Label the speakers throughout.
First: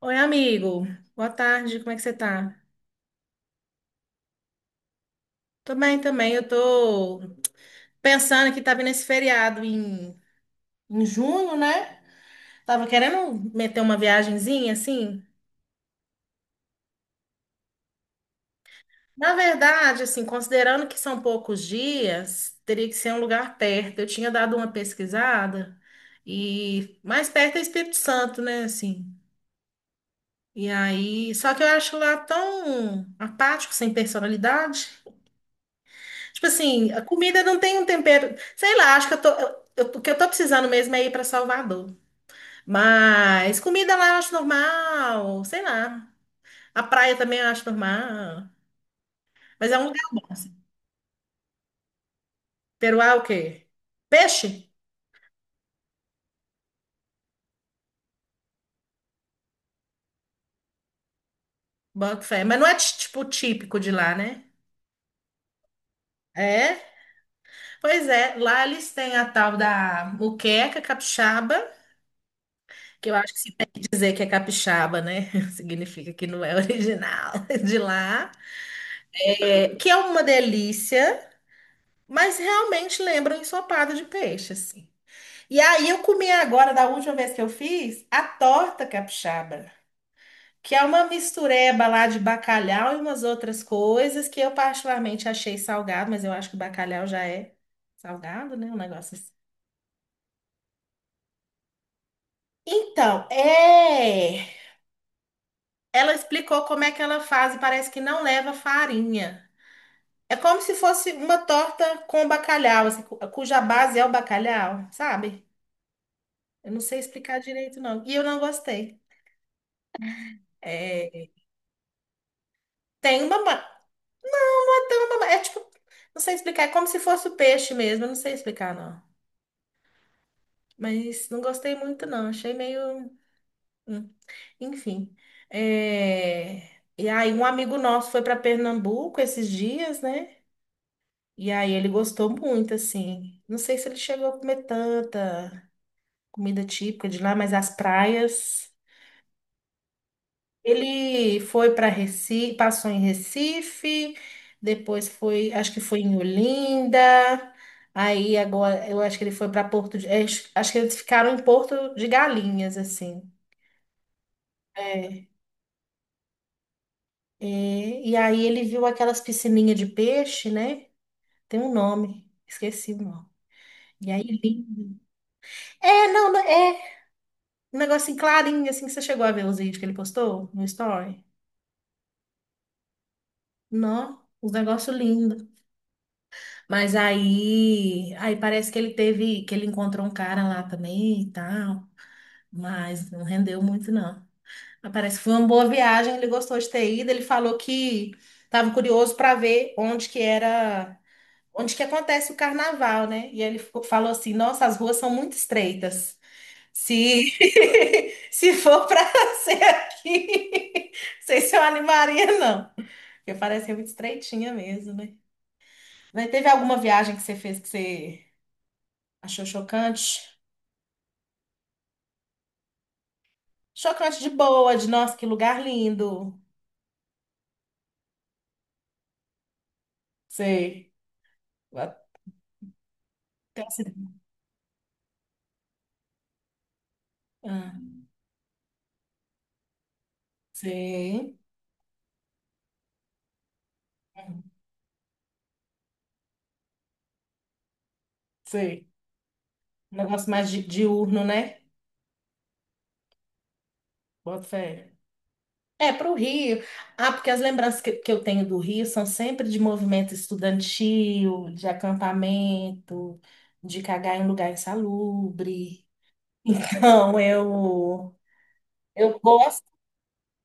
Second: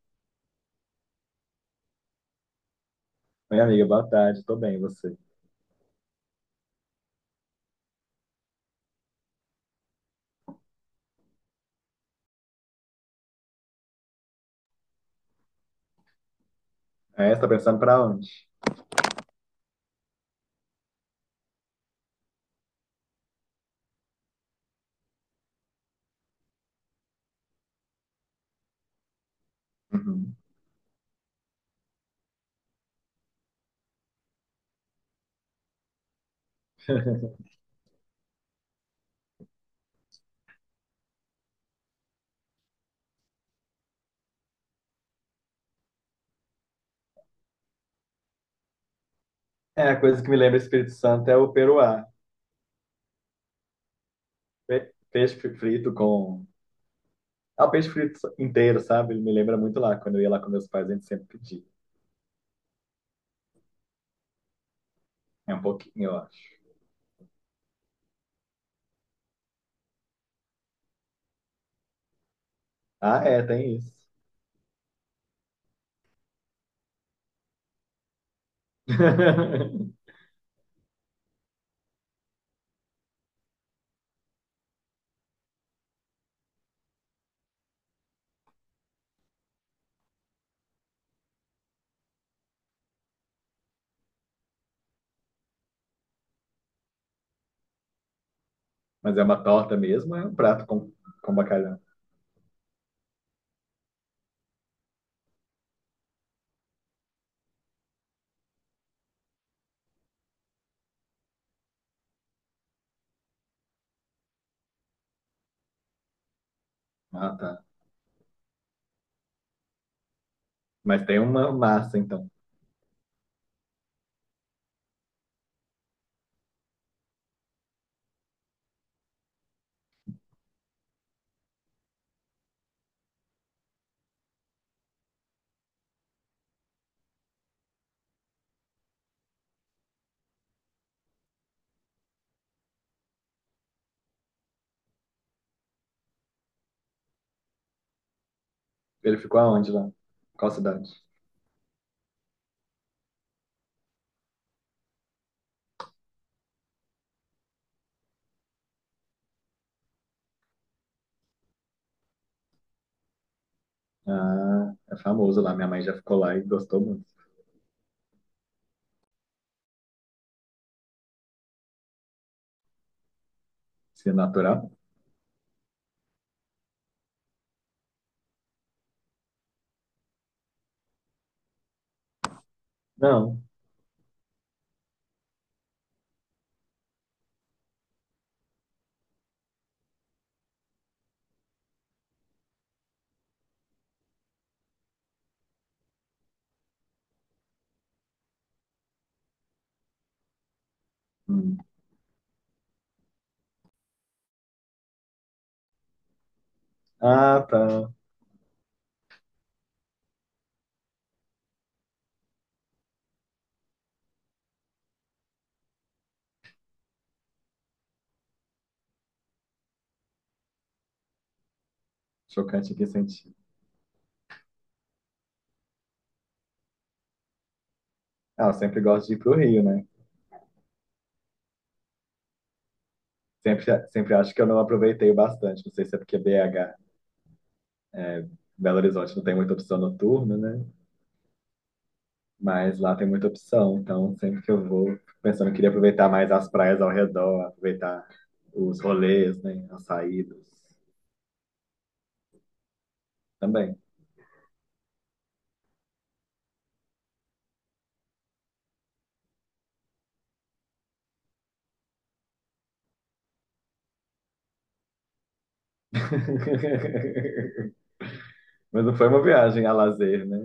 Speaker 1: Oi, amigo. Boa tarde, como é que você tá?
Speaker 2: Oi, amiga, boa tarde, tô bem, e você?
Speaker 1: Tô bem também. Eu tô pensando que tá vindo esse feriado em junho, né? Tava querendo meter uma viagenzinha, assim.
Speaker 2: É, você tá pensando pra onde?
Speaker 1: Na verdade, assim, considerando que são poucos dias, teria que ser um lugar perto. Eu tinha dado uma pesquisada e mais perto é Espírito Santo, né, assim.
Speaker 2: Uhum.
Speaker 1: E aí, só que eu acho lá tão apático, sem personalidade. Tipo assim, a comida não tem um tempero. Sei lá, acho que eu o que eu tô precisando mesmo é ir pra Salvador. Mas comida lá eu acho normal, sei lá. A praia também eu acho normal. Mas é um
Speaker 2: É, a
Speaker 1: lugar bom,
Speaker 2: coisa que me
Speaker 1: assim.
Speaker 2: lembra Espírito Santo é o peruá.
Speaker 1: Peruá é o quê? Peixe?
Speaker 2: Peixe frito com... Ah, o peixe frito inteiro, sabe? Ele me lembra muito lá, quando eu ia lá com meus pais, a gente sempre pedia.
Speaker 1: Boto fé. Mas não é tipo típico de lá, né?
Speaker 2: É um pouquinho, eu acho.
Speaker 1: É? Pois é, lá eles têm a tal da muqueca capixaba, que eu
Speaker 2: Ah,
Speaker 1: acho que
Speaker 2: é,
Speaker 1: se tem
Speaker 2: tem
Speaker 1: que
Speaker 2: isso.
Speaker 1: dizer que é capixaba, né? Significa que não é original de lá. É, que é uma delícia. Mas realmente lembra um ensopado de peixe, assim. E aí eu comi agora, da última vez que eu fiz, a torta capixaba, que é uma mistureba lá de bacalhau e umas outras coisas que eu particularmente achei salgado, mas eu acho que o bacalhau já é salgado, né? Um negócio
Speaker 2: Mas é
Speaker 1: assim.
Speaker 2: uma torta mesmo, é um prato com bacalhau.
Speaker 1: Então, é. Ela explicou como é que ela faz e parece que não leva farinha. É como se fosse uma torta com bacalhau, assim, cuja base é o bacalhau, sabe? Eu não sei
Speaker 2: Ah,
Speaker 1: explicar
Speaker 2: tá.
Speaker 1: direito, não. E eu não gostei.
Speaker 2: Mas tem
Speaker 1: É,
Speaker 2: uma massa, então.
Speaker 1: tem uma. ma- não Tem uma É tipo. Não sei explicar. É como se fosse o peixe mesmo. Eu não sei explicar, não. Mas não gostei muito, não. Achei meio, hum, enfim. É, e aí, um amigo nosso foi para Pernambuco esses dias, né? E aí, ele gostou muito, assim. Não sei se ele chegou a comer tanta comida típica de lá, mas as praias.
Speaker 2: Ele ficou aonde lá? Qual cidade?
Speaker 1: Ele foi para Recife, passou em Recife, depois foi, acho que foi em Olinda. Aí agora, eu acho que ele foi para Porto, de, é, acho que eles ficaram em Porto de Galinhas, assim.
Speaker 2: Ah, é
Speaker 1: É.
Speaker 2: famoso lá. Minha mãe já ficou lá e gostou muito.
Speaker 1: E, e aí ele viu aquelas piscininhas de peixe, né? Tem um nome, esqueci o nome. E
Speaker 2: Se é
Speaker 1: aí
Speaker 2: natural?
Speaker 1: lindo. É, não, não, é um negócio clarinho, assim, que você chegou a ver os vídeos que ele postou no story.
Speaker 2: Não.
Speaker 1: Não, um negócio lindo. Mas aí, aí parece que ele teve, que ele encontrou um cara lá também e tal, mas não rendeu muito não. Mas parece que foi uma boa viagem, ele gostou de ter ido, ele falou que estava curioso para ver onde que era,
Speaker 2: Hum.
Speaker 1: onde que acontece o carnaval, né? E ele ficou- falou assim: "Nossa, as ruas são muito estreitas. Se
Speaker 2: Ah, tá.
Speaker 1: se for para ser aqui, não sei se eu animaria não, porque parece ser muito estreitinha mesmo, né?" Mas teve alguma viagem que você fez que você achou chocante?
Speaker 2: Chocante em que sentido?
Speaker 1: Chocante de boa, de nossa, que lugar lindo.
Speaker 2: Ah, eu sempre gosto de ir pro Rio, né?
Speaker 1: Sei. Até
Speaker 2: Sempre,
Speaker 1: se-
Speaker 2: sempre acho que eu não aproveitei o bastante. Não sei se é porque BH,
Speaker 1: ah,
Speaker 2: Belo Horizonte, não tem muita opção noturna, né?
Speaker 1: sei.
Speaker 2: Mas lá tem muita opção. Então, sempre que eu vou, fico pensando que queria aproveitar mais as praias ao redor, aproveitar os
Speaker 1: Sei.
Speaker 2: rolês, né? As
Speaker 1: Um negócio
Speaker 2: saídas
Speaker 1: mais diurno, né?
Speaker 2: também.
Speaker 1: Bota fé. É, para o Rio. Ah, porque as lembranças que eu tenho do Rio são sempre de movimento estudantil, de acampamento, de cagar em lugar insalubre. Então,
Speaker 2: Mas não foi
Speaker 1: eu
Speaker 2: uma
Speaker 1: gosto.
Speaker 2: viagem a lazer, né?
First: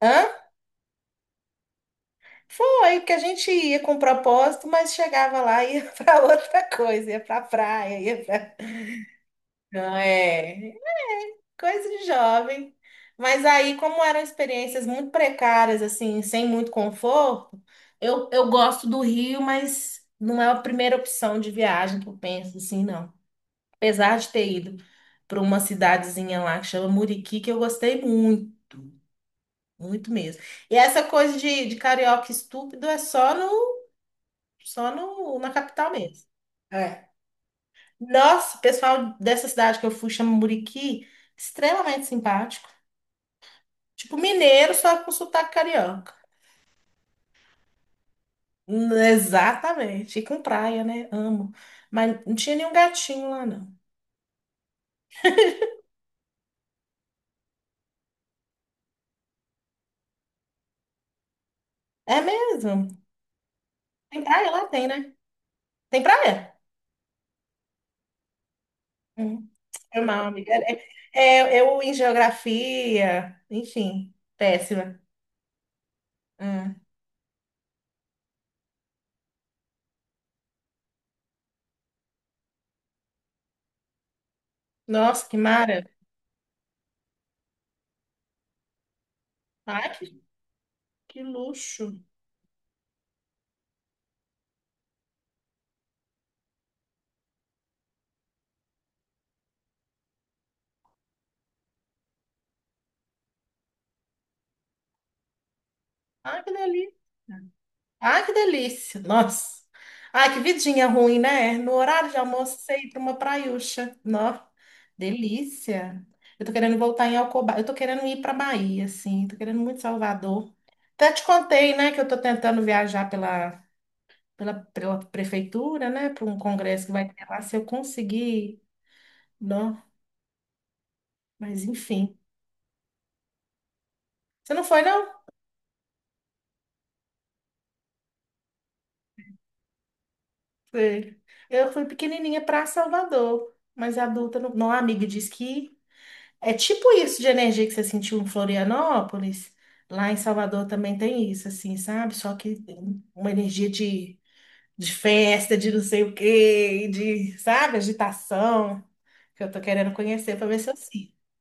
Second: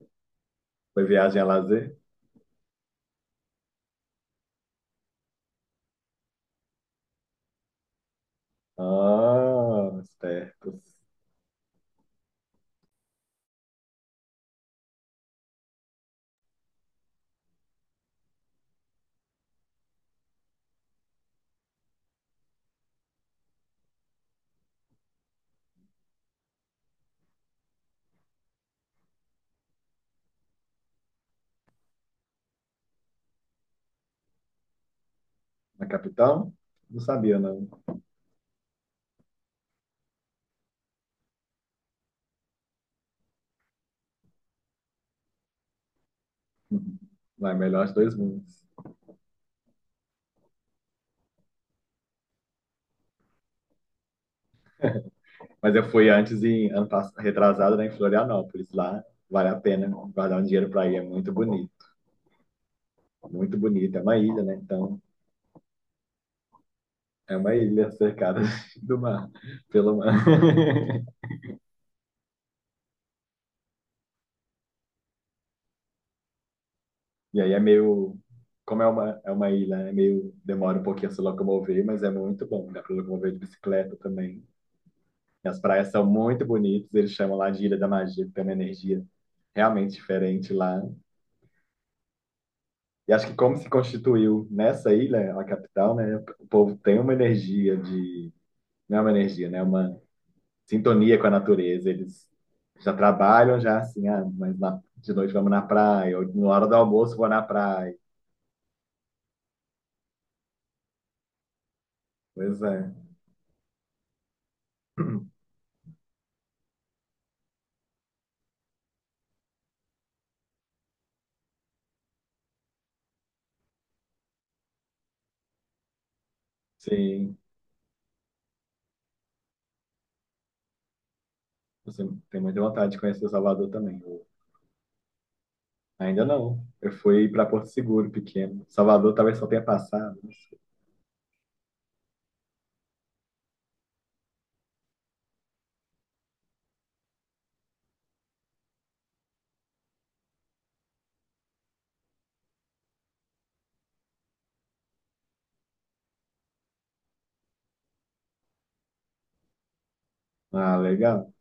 Speaker 1: Hã?
Speaker 2: Foi viagem a lazer?
Speaker 1: Foi, porque a gente ia com propósito, mas chegava lá e ia para outra coisa, ia para praia, ia para.
Speaker 2: Ah,
Speaker 1: Não é,
Speaker 2: espertos.
Speaker 1: coisa de jovem. Mas aí, como eram experiências muito precárias, assim, sem muito conforto, eu gosto do Rio, mas não é a primeira opção de viagem que eu penso, assim, não. Apesar de ter ido para uma cidadezinha lá que chama Muriqui, que eu gostei muito, muito mesmo. E essa coisa de carioca estúpido é só no. Só no, na
Speaker 2: Na
Speaker 1: capital mesmo.
Speaker 2: capital? Não
Speaker 1: É.
Speaker 2: sabia, não.
Speaker 1: Nossa, o pessoal dessa cidade que eu fui, chama Muriqui, extremamente simpático. Tipo mineiro, só com sotaque carioca.
Speaker 2: Vai melhor os dois mundos.
Speaker 1: Exatamente. E com praia, né? Amo. Mas não tinha nenhum gatinho lá, não.
Speaker 2: Mas eu fui antes em retrasado, né, em Florianópolis. Lá vale a pena guardar um dinheiro para ir. É muito bonito.
Speaker 1: É mesmo?
Speaker 2: Muito bonito. É uma
Speaker 1: Tem
Speaker 2: ilha,
Speaker 1: praia
Speaker 2: né?
Speaker 1: lá? Tem,
Speaker 2: Então,
Speaker 1: né? Tem praia?
Speaker 2: é uma ilha cercada do mar,
Speaker 1: Hum,
Speaker 2: pelo
Speaker 1: foi
Speaker 2: mar.
Speaker 1: mal, amiga. É, é, eu em geografia, enfim, péssima. Hum.
Speaker 2: E aí é meio. Como é uma ilha, é meio. Demora um pouquinho a se locomover, mas é muito bom. Dá para locomover de bicicleta também.
Speaker 1: Nossa, que
Speaker 2: E as
Speaker 1: mara.
Speaker 2: praias são muito bonitas. Eles chamam lá de Ilha da Magia, que tem uma energia
Speaker 1: Ai,
Speaker 2: realmente diferente lá.
Speaker 1: que luxo.
Speaker 2: E acho que como se constituiu nessa ilha, a capital, né? O povo tem uma energia de, não é uma energia, né? Uma sintonia com a natureza. Eles já trabalham já assim, ah, mas de noite vamos na praia, ou
Speaker 1: Ai,
Speaker 2: na
Speaker 1: que
Speaker 2: hora do
Speaker 1: delícia.
Speaker 2: almoço vou na praia.
Speaker 1: Ai, que delícia. Nossa. Ai, que vidinha ruim, né? No horário de almoço,
Speaker 2: Pois
Speaker 1: você ir
Speaker 2: é.
Speaker 1: para uma praiúcha. Nossa, delícia. Eu tô querendo voltar em Alcoba. Eu tô querendo ir para Bahia, assim. Tô querendo muito Salvador. Até te contei, né, que eu tô tentando viajar pela prefeitura, né, para um congresso que vai ter
Speaker 2: Sim,
Speaker 1: lá. Se eu conseguir, não. Mas,
Speaker 2: você
Speaker 1: enfim.
Speaker 2: tem muita vontade de conhecer Salvador também.
Speaker 1: Você não foi, não?
Speaker 2: Ainda não. Eu fui para Porto Seguro, pequeno. Salvador talvez só tenha passado, não sei.
Speaker 1: Foi. Eu fui pequenininha para Salvador. Mas adulta, não. Não, a amiga disse que é tipo isso de energia que você sentiu em Florianópolis. Lá em Salvador também tem isso, assim, sabe? Só que uma energia de festa, de não sei o quê, de, sabe, agitação, que eu tô querendo conhecer pra ver se eu
Speaker 2: Ah,
Speaker 1: sinto.
Speaker 2: legal.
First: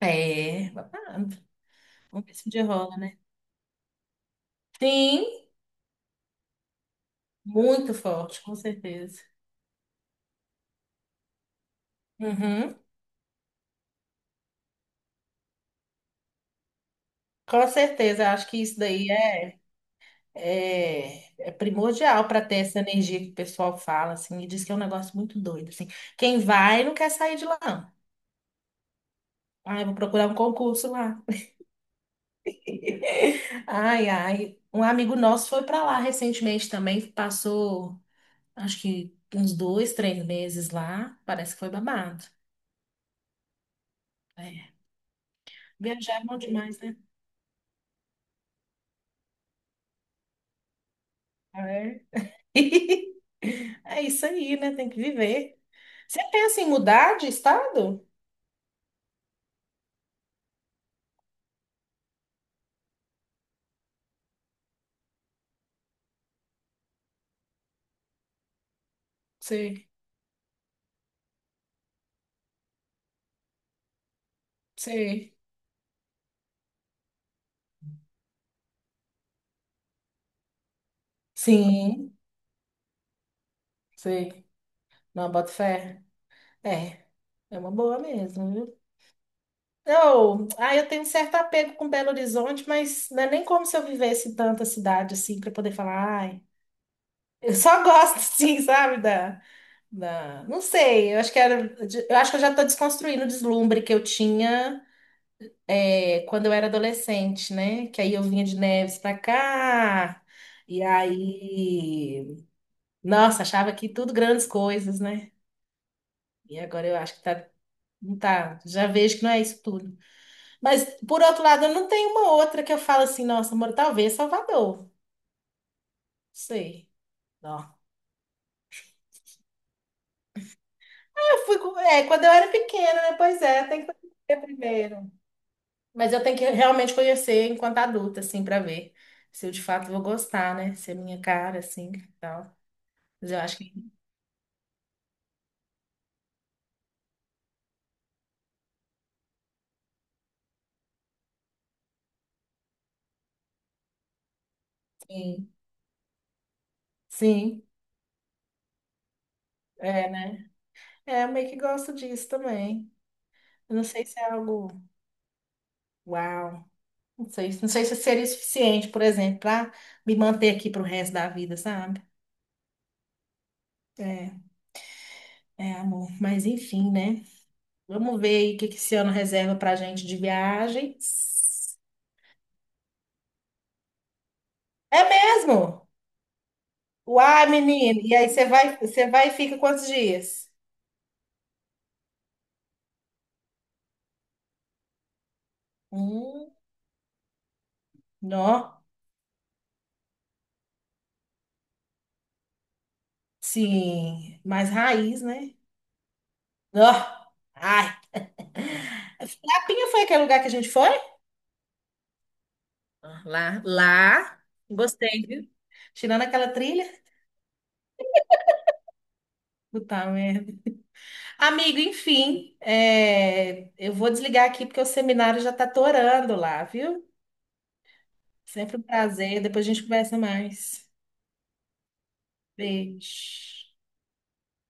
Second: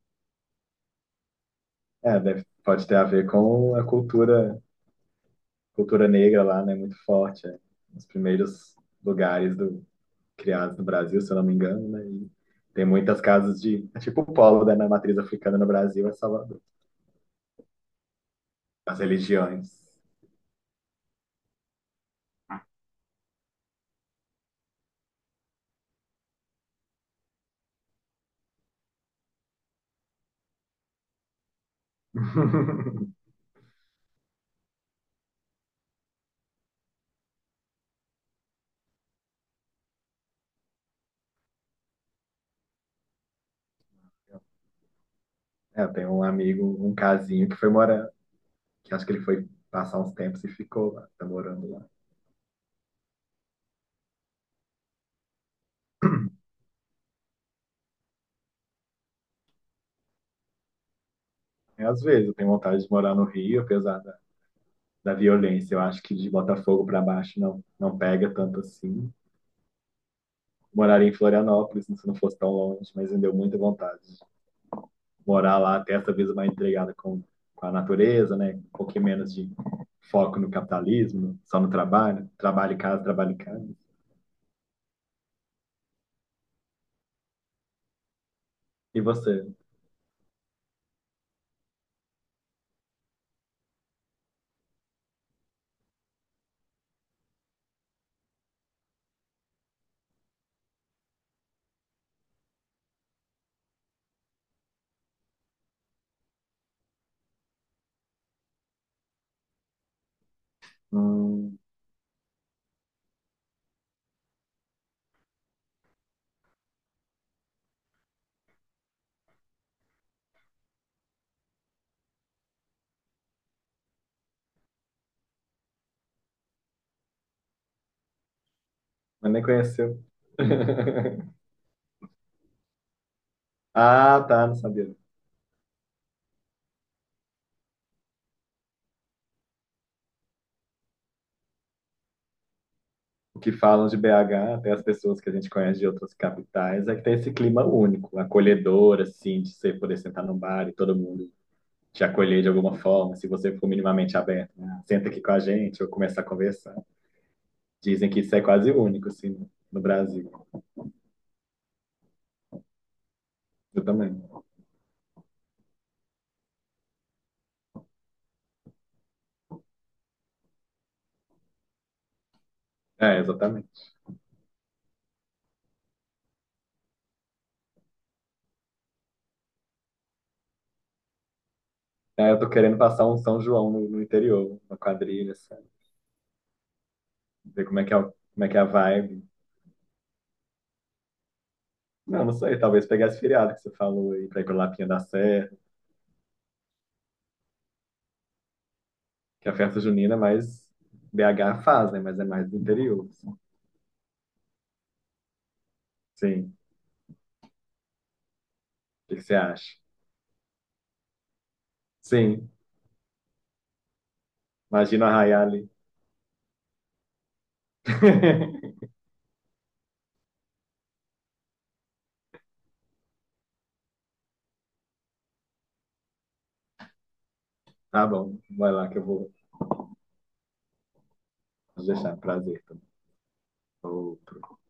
Speaker 1: É, babado.
Speaker 2: É,
Speaker 1: Vamos ver
Speaker 2: deve,
Speaker 1: se um dia
Speaker 2: pode
Speaker 1: rola,
Speaker 2: ter a
Speaker 1: né?
Speaker 2: ver com a
Speaker 1: Sim,
Speaker 2: cultura negra lá, né, muito forte, é
Speaker 1: muito
Speaker 2: um dos
Speaker 1: forte, com
Speaker 2: primeiros
Speaker 1: certeza.
Speaker 2: lugares do, criados no Brasil, se eu não me engano, né, e
Speaker 1: Uhum,
Speaker 2: tem muitas casas de, é tipo o polo, né, na matriz africana no Brasil é Salvador,
Speaker 1: com certeza, eu acho que isso
Speaker 2: as
Speaker 1: daí
Speaker 2: religiões.
Speaker 1: é, é primordial para ter essa energia que o pessoal fala, assim, e diz que é um negócio muito doido, assim. Quem vai não quer sair de lá, não. Ai, vou procurar um concurso lá. Ai, ai. Um amigo nosso foi para lá recentemente também, passou, acho que uns dois, três meses lá, parece que foi babado. É.
Speaker 2: É, eu tenho
Speaker 1: Viajar é
Speaker 2: um
Speaker 1: bom
Speaker 2: amigo,
Speaker 1: demais,
Speaker 2: um
Speaker 1: né?
Speaker 2: casinho que foi morar, que acho que ele foi passar uns tempos e ficou lá, tá morando lá.
Speaker 1: É. É isso aí, né? Tem que viver. Você pensa em mudar de estado?
Speaker 2: É, às vezes eu tenho vontade de morar no Rio, apesar da, da violência, eu acho que de Botafogo para baixo não, não pega tanto assim.
Speaker 1: Sei,
Speaker 2: Moraria em Florianópolis, se não fosse tão longe, mas me deu muita vontade
Speaker 1: sei.
Speaker 2: morar lá, ter essa vida mais entregada com a natureza, né? Um pouquinho menos de foco no capitalismo, só no
Speaker 1: Sim,
Speaker 2: trabalho, trabalho em casa, trabalho em casa.
Speaker 1: sei. Não, boto fé. É, é uma boa mesmo, viu?
Speaker 2: E você?
Speaker 1: Eu, ah, eu tenho um certo apego com Belo Horizonte, mas não é nem como se eu vivesse em tanta cidade assim para poder falar, ai. Eu só gosto, sim, sabe, da, da... Não sei, eu acho que era... Eu acho que eu já estou desconstruindo o deslumbre que eu tinha, é, quando eu era adolescente, né? Que aí eu vinha de Neves para cá, e
Speaker 2: Hum,
Speaker 1: aí... Nossa, achava que tudo grandes coisas, né? E agora eu acho que tá... Não tá, já vejo que não é isso tudo. Mas, por outro lado, eu não tenho uma outra que eu falo assim, nossa, amor, talvez Salvador. Não sei. Não.
Speaker 2: mas nem conheceu.
Speaker 1: Eu fui, é, quando eu era pequena, né? Pois é, tem que
Speaker 2: Ah,
Speaker 1: conhecer
Speaker 2: tá, não sabia.
Speaker 1: primeiro. Mas eu tenho que realmente conhecer enquanto adulta, assim, pra ver se eu de fato vou gostar, né? Se é minha cara, assim, e tal. Mas eu
Speaker 2: O que
Speaker 1: acho que
Speaker 2: falam de BH, até as pessoas que a gente conhece de outras capitais, é que tem esse clima único, acolhedor, assim, de você poder sentar num bar e todo mundo te acolher de alguma forma, se você for minimamente aberto, né? Senta aqui com a
Speaker 1: sim.
Speaker 2: gente ou começa a conversar.
Speaker 1: Sim,
Speaker 2: Dizem que isso é quase único, assim, no
Speaker 1: é,
Speaker 2: Brasil.
Speaker 1: né? É, eu meio que gosto disso também. Eu não
Speaker 2: Eu
Speaker 1: sei se
Speaker 2: também.
Speaker 1: é algo. Uau! Não sei, não sei se seria o suficiente, por exemplo, pra me manter aqui pro resto da vida, sabe?
Speaker 2: É, exatamente.
Speaker 1: É. É, amor, mas enfim, né? Vamos ver aí o que que esse ano reserva pra gente de viagens.
Speaker 2: É, eu tô querendo passar um São João no interior, uma
Speaker 1: É
Speaker 2: quadrilha, sabe?
Speaker 1: mesmo? Uai,
Speaker 2: Ver como é que é,
Speaker 1: menino. E aí
Speaker 2: como é que é a
Speaker 1: você
Speaker 2: vibe.
Speaker 1: vai e fica quantos dias?
Speaker 2: Não, não sei, talvez pegar esse feriado que você falou aí pra ir pra Lapinha da Serra,
Speaker 1: Hum, nó.
Speaker 2: que a festa junina é mais BH faz, né? Mas é mais do interior, assim.
Speaker 1: Sim, mais raiz, né?
Speaker 2: Sim.
Speaker 1: Nó. Ai.
Speaker 2: O que que você acha?
Speaker 1: Lapinha foi aquele lugar que a gente foi?
Speaker 2: Sim.
Speaker 1: Ah, lá, lá.
Speaker 2: Imagina
Speaker 1: Gostei,
Speaker 2: arraiar
Speaker 1: viu?
Speaker 2: ali.
Speaker 1: Tirando aquela trilha. Puta merda. Amigo, enfim, é, eu vou desligar aqui porque o seminário já tá torando lá, viu?
Speaker 2: Tá bom, vai
Speaker 1: Sempre um
Speaker 2: lá que eu vou
Speaker 1: prazer. Depois a gente conversa mais.
Speaker 2: deixar. Prazer, então.
Speaker 1: Beijo.
Speaker 2: Outro.